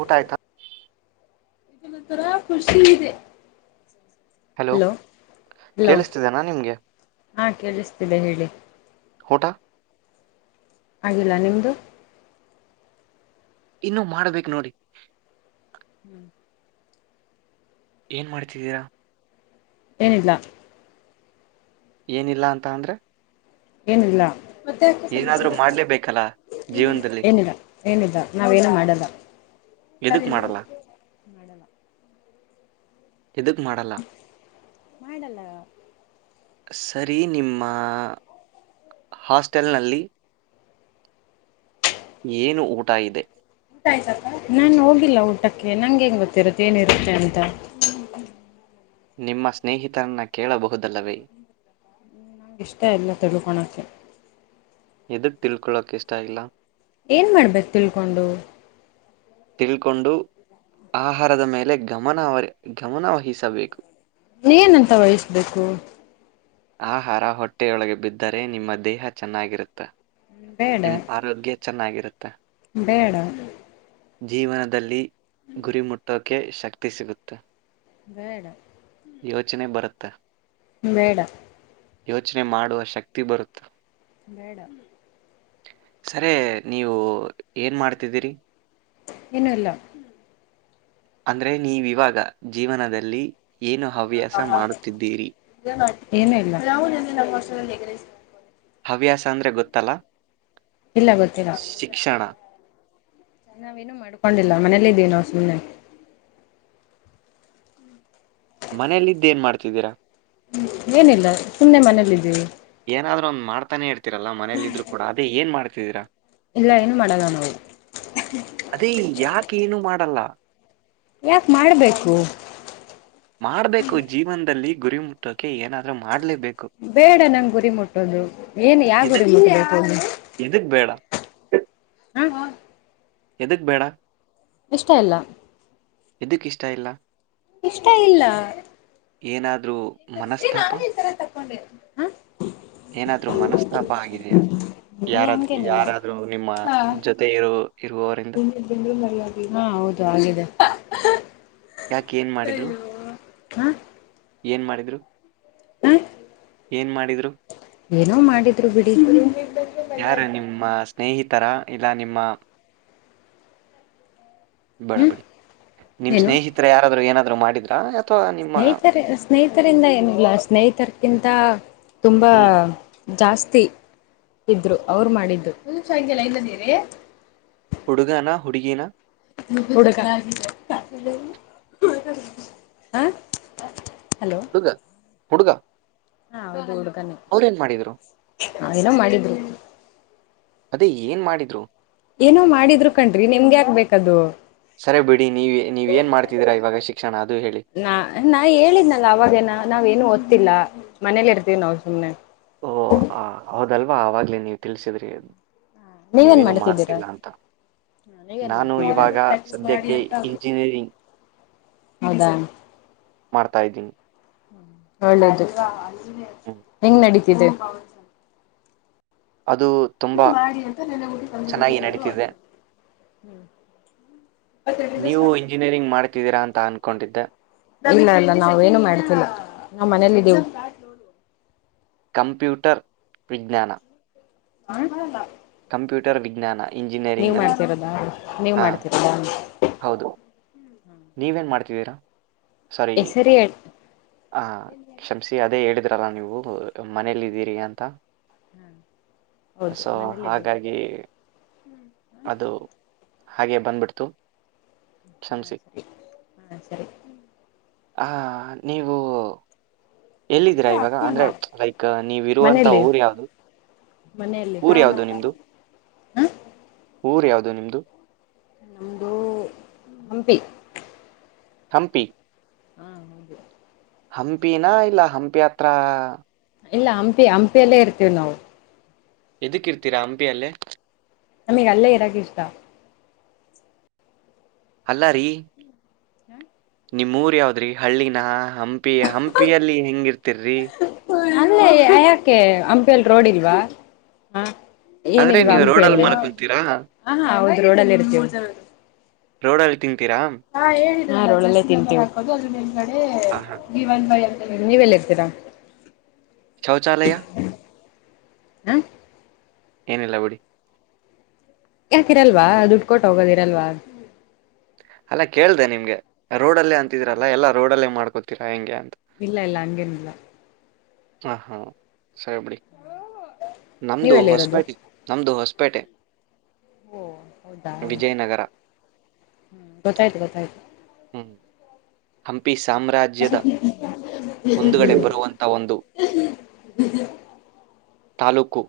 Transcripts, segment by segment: ಊಟಾಯತ ಇಲ್ಲ ತರ ಖುಷಿ ಇದೆ ಹಲೋ ಹಲೋ ಕೇಳಿಸ್ತಿದನಾ ನಿಮ್ಗೆ ಹಾ ಕೇಳಿಸ್ತಿದೆ ಹೇಳಿ ಹಟ ಆಗಿಲ್ಲ ನಿಮ್ದು ಇನ್ನು ಮಾಡ್ಬೇಕು ನೋಡಿ ಹ್ಮ್ ಏನ್ ಮಾಡ್ತಿದ್ದೀರಾ ಏನಡ್ಲ ಏನಿಲ್ಲಾ ಅಂತ ಅಂದ್ರೆ ಏನಿಲ್ಲ ಏನಾದ್ರೂ ಮಾಡ್ಲೇಬೇಕಲ್ಲ ಜೀವನದಲ್ಲಿ ಏನಿದ ಏನಿದ ನಾವೇನ ಮಾಡದ ಎದಕ್ ಮಾಡಲ್ಲ ಮಾಡ ಇದದಕ್ ಮಾಡಲ್ಲ ಮಾಡಲ್ಲ ಸರಿ ನಿಮ್ಮ ಹಾಸ್ಟೆಲ್ನಲ್ಲಿ ಏನು ಊಟ ಇದೆ ಊ ಆಯ್ತ ನಾನ್ ಹೋಗಿಲ್ಲ ಊಟಕ್ಕೆ ನಂಗ ಹೆಂಗ್ ಗೊತ್ತಿರುತ್ತೆ ಏನಿರುತ್ತೆ ಅಂತ ನಿಮ್ಮ ಸ್ನೇಹಿತರನ್ನ ಕೇಳಬಹುದಲ್ಲವೇ ನಂ ಇಷ್ಟ ಇಲ್ಲ ತಿಳ್ಕೋಳಕ್ಕೆೆ ಎದುಕ್ ತಿಳ್ಕೊೊಳ್ಳಕ್ ಇಷ್ಟ ಆಗಿಲ್ಲ ಏನ್ ಮಾಡ್ಬೇಕು ತಿಳ್ಕೊಂಡು ತಿಳ್ಕೊಂಡು ಆಹಾರದ ಮೇಲೆ ಗಮನ ಗಮನ ವಹಿಸಬೇಕು ನಂತ ವಯಸ್ಬೇಕು ಆಹಾರ ಹೊಟ್ಟೆಯೊಳಗೆ ಬಿದ್ದರೆ ನಿಮ್ಮ ದೇಹ ಚೆನ್ನಾಗಿರುತ್ತೆ ಬೇಡ ನಿಮ್ಮ್ ಆರೋಗ್ಯ ಚೆನ್ನಾಗಿರುತ್ತೆ ಬೇಡ ಜೀವನದಲ್ಲಿ ಗುರಿ ಮುಟ್ಟಕ ೆ ಶಕ್ತಿ ಸಿಗುತ್ತೆ ಬೇಡ ಯೋಚನೆ ಬರುತ್ತೆ ಮೇಡ ಯೋಚನೆ ಮಾಡುವ ಶಕ್ತಿ ಬರುತ್ತ ಮೇಡಮ ಸರಿ ನೀವು ಏನ್ ಮಾಡ್ತಿದ್ದೀರಿ ಇನ್ನುೂ ಇಲ್ಲ ಅಂದ್ರೆ ನೀ ವಿವಾಗ ಜೀವನದಲ್ಲಿ ಏನು ಹವ್ಯಾಸ ಮಾಡುತ್ತಿದ್ದೀರಿ ಏನ ಇಲ್ಲ ನಾವು ನಮ್ಮ ವುದು ಹವ್ಯಾಸ ಅಂದ್ರೆ ಗೊತ್ತಲ್ಲ ಇಲ್ಲ ಗೊರ್ತೀರ ಶಿಕ್ಷಣ ನಾವೇನುೂ ಮಾಡ್ಕೊಂಡಿಲ್ಲ ಮನೇಲ್ಲ ಇದಿದ್ದೀವಿ ನಾವು ಸುಮ್ಮನೆ ಮನೇಲ್ಲಿದ್ದ ಏನ್ ಮಾಡ್ತಿದ್ದೀರಾ ್ಮ ಏನಿಲ್ಲ ಸುಮ್ಮ್ನೆ ಮನೇಲ್ಲಿದ್ದೀವಿ ಏನಾದ್ರರು ಒಂದ್ ಮಾಡ್ತಾನೆ ಇರ್ತ ರಲ್ಲ ಮನೇಲ್ಲ ಇದ್ ಕೂಡ ಅದೇ ನ್ ಮಾಡ ಚೇರ ಇಲ್ಲ ಅನು ಮಳೆಗಾನ ಹವು ಕ್ಕೇನು ಮಾಡಲ್ಲ ಯಾಕ ಮಾಡ್ಬೇಕು ಮಾಡ್ಬೇಕು ಜೀವನದಲ್ಲಿ ಗುರಿ ಮುಟ್ಟೋಕೆ ಏನಾದ್ರೂ ಮಾಡ್ಲೇಬೇಕು ಬೇಡ ನಂಗೆ ಗುರಿ ಮುಟ್ಟೋದು ಏನ್ ಯಾವುರಿ ಎದಕ್ ಮುಟ್ಟ ಆಯತದು ಎದಕ್ ಬೇಡ ಹಾ ಹೌ ಎದಕ್ ಬೇಡ ಇಷ್ಟ ಅಲ್ಲ ಎದಕ್ಕ ಇಷ್ಟ ಇಲ್ಲ ಇಷ್ಟ ಇಲ್ಲ ಏನಾದ ಏ ನಾನ್ ಈ ತರ ತಕೊಂಡೆ ಹಾ ಏನಾದ್ರರು ಮನಸ್ತಾಪ ಆಗಿದೆಯಾ ಅಯ್ಯ ಯಾರಾದ್ ಹಂಗೇನಿಲ್ಲ ಯಾರಾದ್ರರು ನಿಮ್ಮ ಹಾ ಜೊತೆ ಇರು ಇರುವವರಿಂದ ಹಾ ಹೌದು ಆಗಿದೆ ಯಾಕ ಏನ್ ಮಾಡಿದ್ರು ಹ ಏನ್ ಮಾಡಿದ್ರು ಹಾ ಏನ್ ಮಾಡಿದ್ರು ಏನೋ ಮಾಡಿದ್ರು ಬಿಡಿ ಈ ಥರ ಇಲ್ಲ ನಿಮ್ಮ ಬಡ ಹ್ಮ್ ಬಡಿಿ ನಿಮ್ಮ್ ಸ್ನೇಹಿತರೆ ಯಾರಾದರೂ ಏನಾದರೂ ಮಾಡಿದ್ರು ಹಾ ಸ್ನೇಹಿತರ ಸ್ನೇಹಿತರಿಂದ ಏನಿಲ್ಲ ಸ್ನೇಹಿತರ್ಕಿಂತ ತುಂಬಾ ಹ್ಮ್ ಜಾಸ್ತಿ ಇದ್ರು ಅವ್ರು ಮಾಡಿದ್ದುಲ್ಲ ಹುಡುಗನಾ ಹುಡುಗೀನಾ ಎ ಹ ಹಲೋ ಹುಡುಗ ಹುಡುಗ. ಹಾ ಹೌೌದು. ಅವ್ರೇನ್ ಮಾಡಿದ್ರು ಹನೋ ಮಾಡಿದ್ರು. ಅದೇ ಏನ್ ಮಾಡಿದ್ರು. ಏನೋ ಮಾಡಿದ್ರು ಕಣ್ರಿ ನಿಮ್ಗೆ ಆಗ್ಬೇಕದು. ಸರಿ ಬಿಡಿ ನೀವ ನೀವ ಏನ್ ಮಾಡ್ತಿದ್ದೀರಾ ಇವಾಗ ಶಿಕ್ಷಣ ಅದು ಹೇಳಿ. ನಾ ಗೊತ್ತಿಲ್ಲ ಮನೇಲಿ ಇರ್ತೀವಿ ನಾವು ಸುಮ್ಮ್ನೆ. ಹ್ಮ. ಅಲ್ವಾ ಆವ್ಲೇ ನೀವು ತಿಳಸಿದ್ರಿ. ನೀವೇನ್ ನೀವೇನು ಮಾಡ್ತಿದ್ದೀರಾ ಮಾಡ್ತಿಲ್ಲ ಅಂತ ನೀವೇನ್ ನಾನು ಇವಾಗ ಸದ್ಯಕ್ಕೆ ಮಾಡ್ತಿದ್ದೀರಾ ಇಂಜಿನಿಯರಿಂಗ್ ಹೌದಾ ಮಾಡ್ತಾ್ದೀನಿ ಒಳ್ಳದುು ಹ್ಮ್ ಹೆಂಗ್ ನಡ ಕದೆ ಅದು ತುಂಬ ಮಾಡಿ ಅಂತ ನೆನ್ನೆ ಚೆನ್ನಾಗಿ ನಡೀತಿದೆ ಹ್ಮ್ ನೀವು ಇಂಜಿನಿಯರಿಂಗ್ ಮಾಡ್ ಇಿದ್ದೀರಾ ಅಂತ ಅನ್ಕೊಂಡಿದ್ದೆ ಇಲ್ಲ ಇಲ್ಲ ನಾವ್ ಏನು ಮಾಡ್ತಿಲ್ಲ ನಾವ್ ಮನೇಲ್ಲಿದ್ದೇವು. ಕಂಪ್ಯೂಟರ್ ವಿಜ್ಞಾನ. ಹ. ಕಂಪ್ಯೂಟರ್ ವಿಜ್ಞಾನ. ಇಂಜಿನಿಯರಿಂಗ್ ನೀವ್ ನಲ್ಲಿ ಮಾಡ್ತಿರೋದಾ ನೀವ್ ಹಾ ಮಾಡ್ತಿರೋದಾ. ಹೌದು. ನೀವೇನ್ ಮಾಡ್ತಿದ್ದೀರಾ. ಸಾರಿ ಹೆಸರಿ ಹೇಳಿ ಆ ಕ್ಷಮಸ ಅದೇ ಹೇಳ. ಲ್ಲ ನೀವು ಮನೇಲಿ ಇದ್ದೀರಿ ಅಂತ. ಹಾ ಹೌದು ಸೊ ಮನೇಲಿದ್ದೀವಿ ಹಾಗಾಗಿ. ಅದು. ಹಾಗೆ ಬಂದ್ಬಿಡ್ತು. ಹಾ ಕ್ಷಮಿಸಿ ಸರಿ ಹಾ ಸರಿ. ಹ ನೀವು. ಎಲ್ಲಿದ್ದೀರಾ ಇವಾಗ ಅಂದ್ರೆ ಲೈಕ್ ನೀವಿ ಇರುವಂತ ಮನೇಲಿ ಊರ್ ಯಾವ್ದದು ಮನೆಯಲ್ಲಿ ಊರ್ ಯಾವದು ನಿಮ್ದು. ಊರು ಯಾವು್ದದು ನಿಮದು. ನಮದು ಹಂಪಿ. ಹಂಪಿ. ಹಾ ಹಾಗೌದು. ಹಂಪಿನ ಇಲ್ಲ ಹಂಪಿ ಆತ ತ್ರಾ... ಇಲ್ಲ ಹಂಪಿ ಹಂಪಿಯಲ್ಲೇ ಇರ್ತೇವಿ ನಾವು. ಎದಕ್ಕಿರ್ತೀರಾ ಹಂಪಿಯಲ್ಲೇ. ನಮಗ್ ಅಲ್ಲೇ ಇರಾಕ ಇಷ್ಟಾ ಅಲ್ಲ ರೀ ಹ್ಮ ನಿಮ್ಮೂರ ಯಾವದ್ರಿ ಹಳ್ಳಿನ ಹಂಪಿ ಹಂಪಿಯಲ್ಲಿ ಹೆಂಗಿರ್ತ ಆಯಾಕೆ ಆಯಾಲ್ ರೋಡ್ ಇಲ್ವಾ ಹಾ ಅಂದ್ರೆ ಏನಿಲ್ವಾ ನೀವು ರೋಡಲ್ಲಿ ಹಂಪಲ್ಲಿ ಮಲ್ಕೊಂತೀರಾ ಹೌ ರೋಡಲ್ಲಿ ಇರ್ತೀವಿ ರೋಡಲ್ಲಿ ತಿ... ಹಾ ಹೇಳಿ.... ಹಾ ರೊಳ್ಳಲ್ಲೇ ತಿಂತೀವಿ.. ಮೆ ಆಹಾ. ಗೀವನ್ ಬೈ ನೀವೆಲ್ಲಿ ಇರ್ತೀರಾ?? ಶೌಚಾಲಯ ಹ! ಏನಿಲ್ಲ ಬಿಡಿ ಯಾಕಿರಲ್ವಾ? ದುಡ್ಡು ಕೊಟ್ಟು ಹೋಗೋದಿರಲ್ವಾ? ಅಲ್ಲ ಕೇಳ್ದ ನಿಮ್ಗೆ? ರೋಡಲ್ಲೇ ಅಂತಿದ್ರಲ್ಲ ಎಲ್ಲಾ ರೋಡಲ್ಲೇ ಮಾಡ್ಕೊತೀರಾ ಹೆಂಗೆ ಅಂತ. ಇಲ್ಲ ಇಲ್ಲ ಹಂಗೇನ ಇಲ್ಲ. ಹಾ ಹಾ ಸರಿಬಡಿ ನಮ್ದು ನೀವೆಲ್ಲ ಇರೋದು ಹೊಸಪೈಟ್ ನಮ್ದು ಹೊಸ್ಪ ಹೊಸಪೇಟೆ ಓ ಹೌದಾ ವಿಜಯನಗರ ಹ್ಮ್ ಗೊತ್ತಾಯ್ತು.. ಗೊತ್ತಾಯ್ತು... ಹ್ಮ್ ಹಂಪಿ ಸ ಸಾಮ್ರಾಜ್ಯದ... ಮುಂದುಗಡೆ ಬರುವಂಥ... ಒಂದು ತಾಲ್ಲೂಕು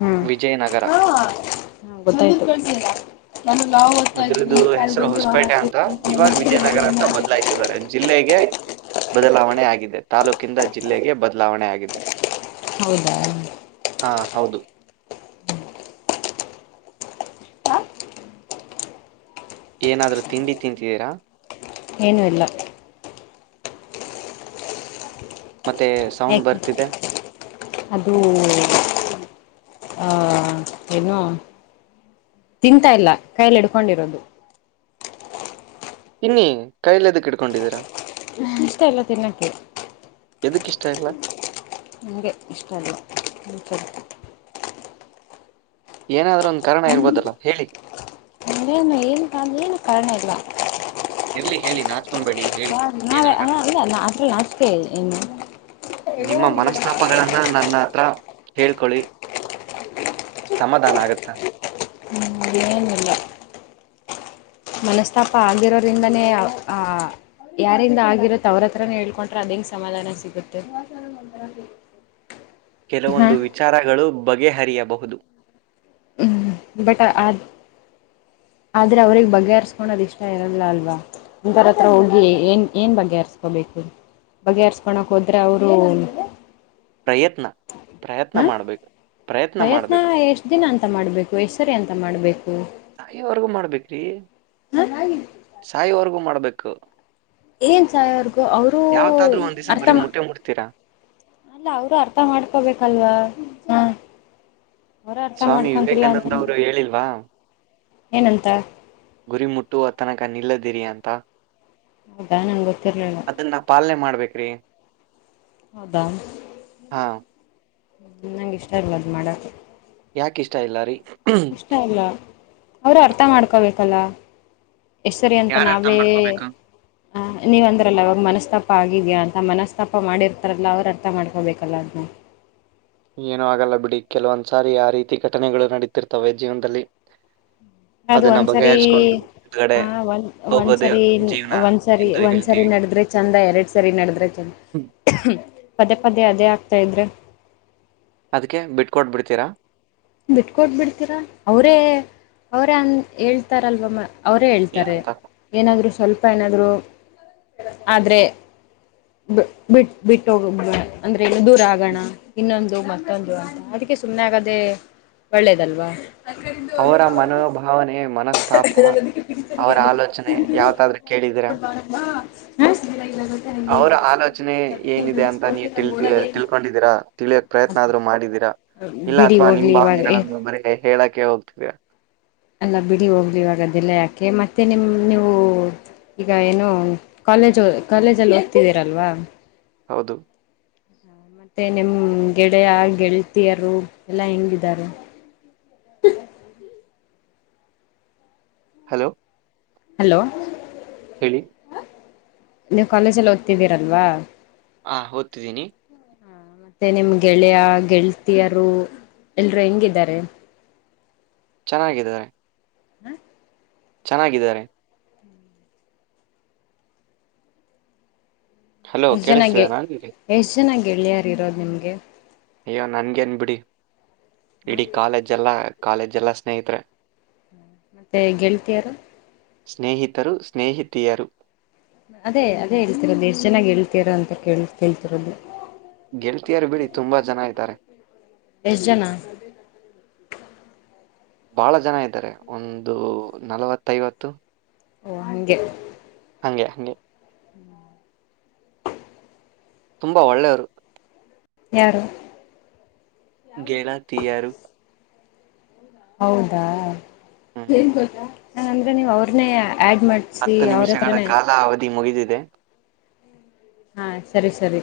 ಹ್ಮ್... ನಾನು ಲಾವ್ ಓದ್ತಾ ಅದ್ರದ್ದು ಇದ್ದೀನಿ ಅಲ್ಲಿ ಹೆಸರು ಬಂದು ಲಾವ್ ಹೊಸಪೇಟೆ ಅಂತ. ಇವಾಗ ವಿಜಯನಗರ ಅಂತ ಹಾಕಿರ್ತೀನಿ. ಬದ್ಲಾಯ್ಸಿದ್ದಾರೆ ಜಿಲ್ಲೆಗೆ. ಬದಲಾವಣೆ ಆಗಿದೆ, ತಾಲೂಕಿಂದ ಜಿಲ್ಲೆಗೆ ಬದಲಾವಣೆ ಆಗಿದೆ ಹೌದಾ.... ಹಾ ಹೌದು ಏನಾದ್ರೂ ತಿಂಡಿ ತಿಂತಿದ್ದೀರಾ??? ಏನು ಇಲ್ಲ. ಮತ್ತೆ ಏ ಸೌಂಡ್ ಕೆ ಬರ್ತಿದೆ ಅದು.... ಹ ಏನು ತಿಂತಾ ಇಲ್ಲ ಕೈಲಿ ಇಡ್ಕೊಂಡಿರೋದು ಇನ್ನಿ ಕೈಲೆ ಎದ್ದಕ್ ಇಡ್ಕೊಂಡಿದ್ದೀರಾ ಹ ಇಷ್ಟ ಎಲ್ಲ ತಿನ್ನೋಕ್ಕೆ ಅದಕ್ಕ ಇಷ್ಟ ಇಲ್ಲ ನನಗೆ ಇಷ್ಟ ಅಲ್ಲ ಏನಾದ್ರೂೊಂದು ಕಾರಣ ಇರ್ಬೋದಲ್ಲ ಹೇಳಿ ನ ಏನು ಕನ ಕಡಿಣ ಇಲ್ಲ ಲ್ಲಿ ಹೇಳಿ ನಾು ನಾರೆ ಅ ಇ ದ ಅಷ್ಟ ನಷ್ಟಕೇ ಇ ನಿಮ್ಮ ಮನಸ್ತಾಪಗಳನ್ನ ನನ್ನ ಹತ್ರ ಹೇಳ್ಕೊಳ್ಳಿ ಸಮಾಧಾನ ಆಗತ್ತ ಮೇನಲ್ಲ ಮನಸ್ತಾಪ ಆಗಿರೋ್ರಿಂದಾನೇ ಆ ಯಾರಿಂದ ಆಗಿರತ್ತ ಅವ್ರತ್ರನ ಹೇಳ್ಕೊೊಂಡ್ರೆ ಅದಂಗ್ ಸಮಾಧಾನ ಸಿಗುತ್ತೆ ಕೆಲವೊಂದು ಹಾಂ ವಿಚಾರಗಳು ಬಗೆಹರಿಯಬಹುದು ಬಟ್ ಅ್ ಆದ್ರೆ ಅವ್ರಗ್ ಬಗೆಹರ್ಸ್ಕೊಳೋದ್ ಇಷ್ಟ ಇರಲ್ಲ ಅಲ್ವಾ ಒಥರ ಹತ್ರ ಹೋಗಿ ಏನ್ ಏನ್ ಬಗೆಹರ್ಸ್ಕೊಬೇಕು ಬಗೆಹರ್ಸ್ಕೊಕ್ ಹೋದ್ರೆ ಅವರು ಪ್ರಯತ್ನ ಪ್ರಯತ್ನ ಹ ಮಾಡ್ಬೇಕು ಪ್ರಯತ್ನ ಎಷ್ಟ್ ದಿನ ಅಂತ ಮಾಡ್ಬೇಕು ಎಷ್ಟ ಸರಿ ಅಂತ ಮಾಡ್ಬೇಕು ನಾ ಇವರ್ಗೂ ಮಾಡ್ಬೇಕ್ರೀ ಸಹ ಅವ ಮಾಡ್ಬೇಕು ಏನ್ ಸಾಯ ಅವರ್ಗೂ ಅವರುೂ ಯಾವತ್ತಾದ್ರೂ ಒಂದ್ ದಿವ್ಸ ಅರ್ಥ ಗುರಿ ಮಾ ಮುಟ್ಟೆ ಮುಟ್ತೀರಾ ಅಲ್ಲ ಅವರು ಅರ್ಥ ಮಾಡ್ಕೋಬೇಕಲ್ವಾ ಹ ಅವ್ರ ಅರ್ಥ ಸ್ವಾಮಿ ಮಾಡ್ಕೊಂತಿಲ್ಲ ಅಂತ ವಿವೇಕಾನಂದ ಅವರು ಹೇಳಿಲ್ವಾ ಏನಂತ ಗುರಿ ಮುಟ್ಟು ತನಕ ನಿಲ್ಲದಿರಿಯಾ ಅಂತ ಹೌದಾ ನನ್ಗೆ ಗೊತ್ತಿರ್ಲಿಲ್ಲ ಕ್ರೀ ಹೌದಾ ಹಾ ನಂಗ ಇಷ್ಟ ಇಲ್ವಾ ಅದ್ ಮಾಡಕ್ ಯಾಕ ಇಷ್ಟ ಇಲ್ಲ ರೀ ಇಷ್ಟ ಇಲ್ಲ ಅವರು ಅರ್ಥ ಮಾಡ್ಕೊಬೇಕಲ್ಲ ಎಷ್ಟರಿ ಅಂತ ಯಾರ ಅರ್ಥ ನಾವೇ ಮಾಡ್ಕೋಬೇಕು ಆ ನೀವ್ ಅಂದ್ರಲ್ಲ ಅವವಾಗ ಮನಸ್ತಾಪ ಆಗಿದ್ಯಾ ಅಂತ ಮನಸ್ತಾಪ ಮಾಡಿರ್ತಾರಲ್ಲ ಅವ್ರು ಅರ್ಥ ಮಾಡ್ಕೋಬೇಕಲ್ಲ ಅದನ್ನ ಏನೂ ಆಗಲ್ಲ ಬಿಡಿ ಕೆಲವೊಂದ್ಸಾರಿ ಆ ರೀತಿ ಘಟನೆಗಳು ನಡೀತಿರ್ತವೆ ಜೀವನದಲ್ಲಿ ಅದು ಅದನ್ನ ಒಂದ್ಸರಿ ಬಗೆಹರಿಸಕೊಂಡು ಹೊರಗಡೆ ಆ ಒಂದ ಹೋಗೋದೇ ಒಂದ್ಸರಿ ಜೀವನ ಒಂದ್ಸರಿ ಎಂದು ಒಂದ್ಸರಿ ಹೇಳ್ತೀವಿ ನಡದ್ರೆ ಚಂದ ಎರಡ್ ಸರಿ ನಡದ್ರೆ ಚಂದ ಹ್ಮ್. ಪದೇ ಪದೇ ಅದೇ ಆಗ್ತಾ ಇದ್ರೆ ಅದಕ್ಕೆ ಬಿಟ್ಕೊಟ್ಬ ಬಿಡ್ತೀರಾ ಬಿಟ್ಕೊಟ್ ಬಿಡ್ತೀರ ಅವರೇ ಅವರೇ ಅನ್ ಹೇಳ್ತಾರಲ್ವಮ್ಮ ಅವರೇ ಹೇಳ್ತಾರೆ ಏನಂತ ಏನಾದ್ರು ಸ್ವಲ್ಪ ಏನಾದ್ರು ಆದ್ರೆ ಬಿಟ್ ಬಿಟ್ಟೋಗ ಅಂದ್ರೆ ದುರ ಆಗಣ ಇನ್ನೊಂದು ಮತ್ತೊಂದು ಅದಕ್ಕೆ ಸುಮ್ಮನೆ ಆಗದೆೇ ಒಳ್ಳೇದಲ್ವಾ ಅವರ ಮನೋಭಾವನೆ ಮನಸ್ತಾಪ ಅವರ ಆಲೋಚನೆ ಯಾವ್ದಾದ್ರೂ ಕೇಳಿದೀರಾ ಹ್ಮ ಅವರ ಆಲೋಚನೆ ಏನಿದೆ ಅಂತ ನೀ ತಿ ತಿಳ್ಕೊಂಡಿದ್ದೀರಾ ತಿಳಿಯಕ್ ಪ್ರಯತ್ನ ಆದ್ರರು ಮಾಡಿದ್ದೀರಾ ಇಲ್ಲ ಬಿಡಿ ಅಥವಾ ನಿನ್ ಹೋಗ್ಲಿ ಇವಾಗ ಭಾವನೆಗಳಗಳನ್ನು ಬರ ಹೇಳಕ್ಕೆೆ ಹೋಗ್ತೀವಿ ಅಲ್ಲ ಬಿಡಿ ಹೋಗ್ಲಿ ಇವಾಗ ದಲೆ ಹಾಕೆ ಮತ್ತೆ ನಿಮ ನೀವು ಈಗ ಏನು ಕಾಲೇಜ್ ಕಾಲೇಜಲ್ಲಿ ಹೋಗ್ತಿದ್ದೀರಲ್ವಾ ಹೌದು ಮತ್ತೆ ನಿಮ್ ಗೆಳೆಯ ಗೆಳತಿಯರು ಎಲ್ಲಾ ಹೆಂಗಿದ್ದಾರೆ ಹಲೋ ಹಲೋ ಹೇಳಿ. ನೀವು ಕಾಲೇಜಲ್ಲಿ ಓದ್ತಿದ್ದೀರಲ್ವಾ ಹಾ ಓದ್ತಿದ್ದೀನಿ. ಹಾ ಮತ್ತೆ ನಿಮ್ ಗೆಳೆಯ ಗೆಳತಿಯರು ಎಲ್ರುೂ ಹೆಂಗಿದ್ದಾರೆ ಚೆನ್ನಾಗಿದ್ದಾರೆ ಚೆನ್ನಾಗಿದ್ದಾರೆ ಹಲೋ ಕೇಳಿಸ್ತಿದೆ ನಾ ನಿಗೆ ಚೆನ್ನಾಗ ಳಿಯಾರ ಇರೋದು ನಿಮ್ಗೆ ಅಯ್ಯೋ ನನ್ಗೇನ್ ಬಿಡಿ ಹ ಇಡೀ ಕಾಲೇಜ್ ಎಲ್ಲ ಕಾಲೇಜೆಲ್ಲ ಸ್ನೇಹಿತರೆ ಮತ್ತೆ ಗೆಳ್ತಿಯಾರ ಸ್ನೇಹಿತರು ಸ್ನೇಹಿತಿಯರು ಅದೇ ಅದೇ ಹೇಳ್ತಿರೋದು ಎಷ್ಟು ಚೆನ್ನಾಗಿ ಹೇಳ್ತೀರ ಅಂತ ಕೇಳ ಕೇಳ್ತಿರೋದು ಗೆಲ್ತಿಯಾರ ಬಿಡಿ ತುಂಬಾ ಜನ ಐತಾರೆ ಎಷ್ಟ್ ಜನ ಬಹಳ ಜನ ಇದ್ದಾರೆ ಒಂದು ನಲವತ್ತೈವತ್ತು ಓ ಹಗೆ ಹಗೆ ಹಾಗಗೆ ತುಂಬಾ ಒಳ್ಳೆಯವರು ಯಾರು ಗೇಲ ತೀಯಾರ ಹೌದಾ ಹ್ಮ್ ಹಏನ್ ಗಟಾ ಹ ಅಂದ್ರೆ ನೀವ್ ಅವ್ರನೇ ಹತ್ತು ನಿಮಿಷಗಳ ಕಾಲ ಅವಧಿ ಮುಗಿದಿದೆ ಹಾ ಸರಿ ಸರಿ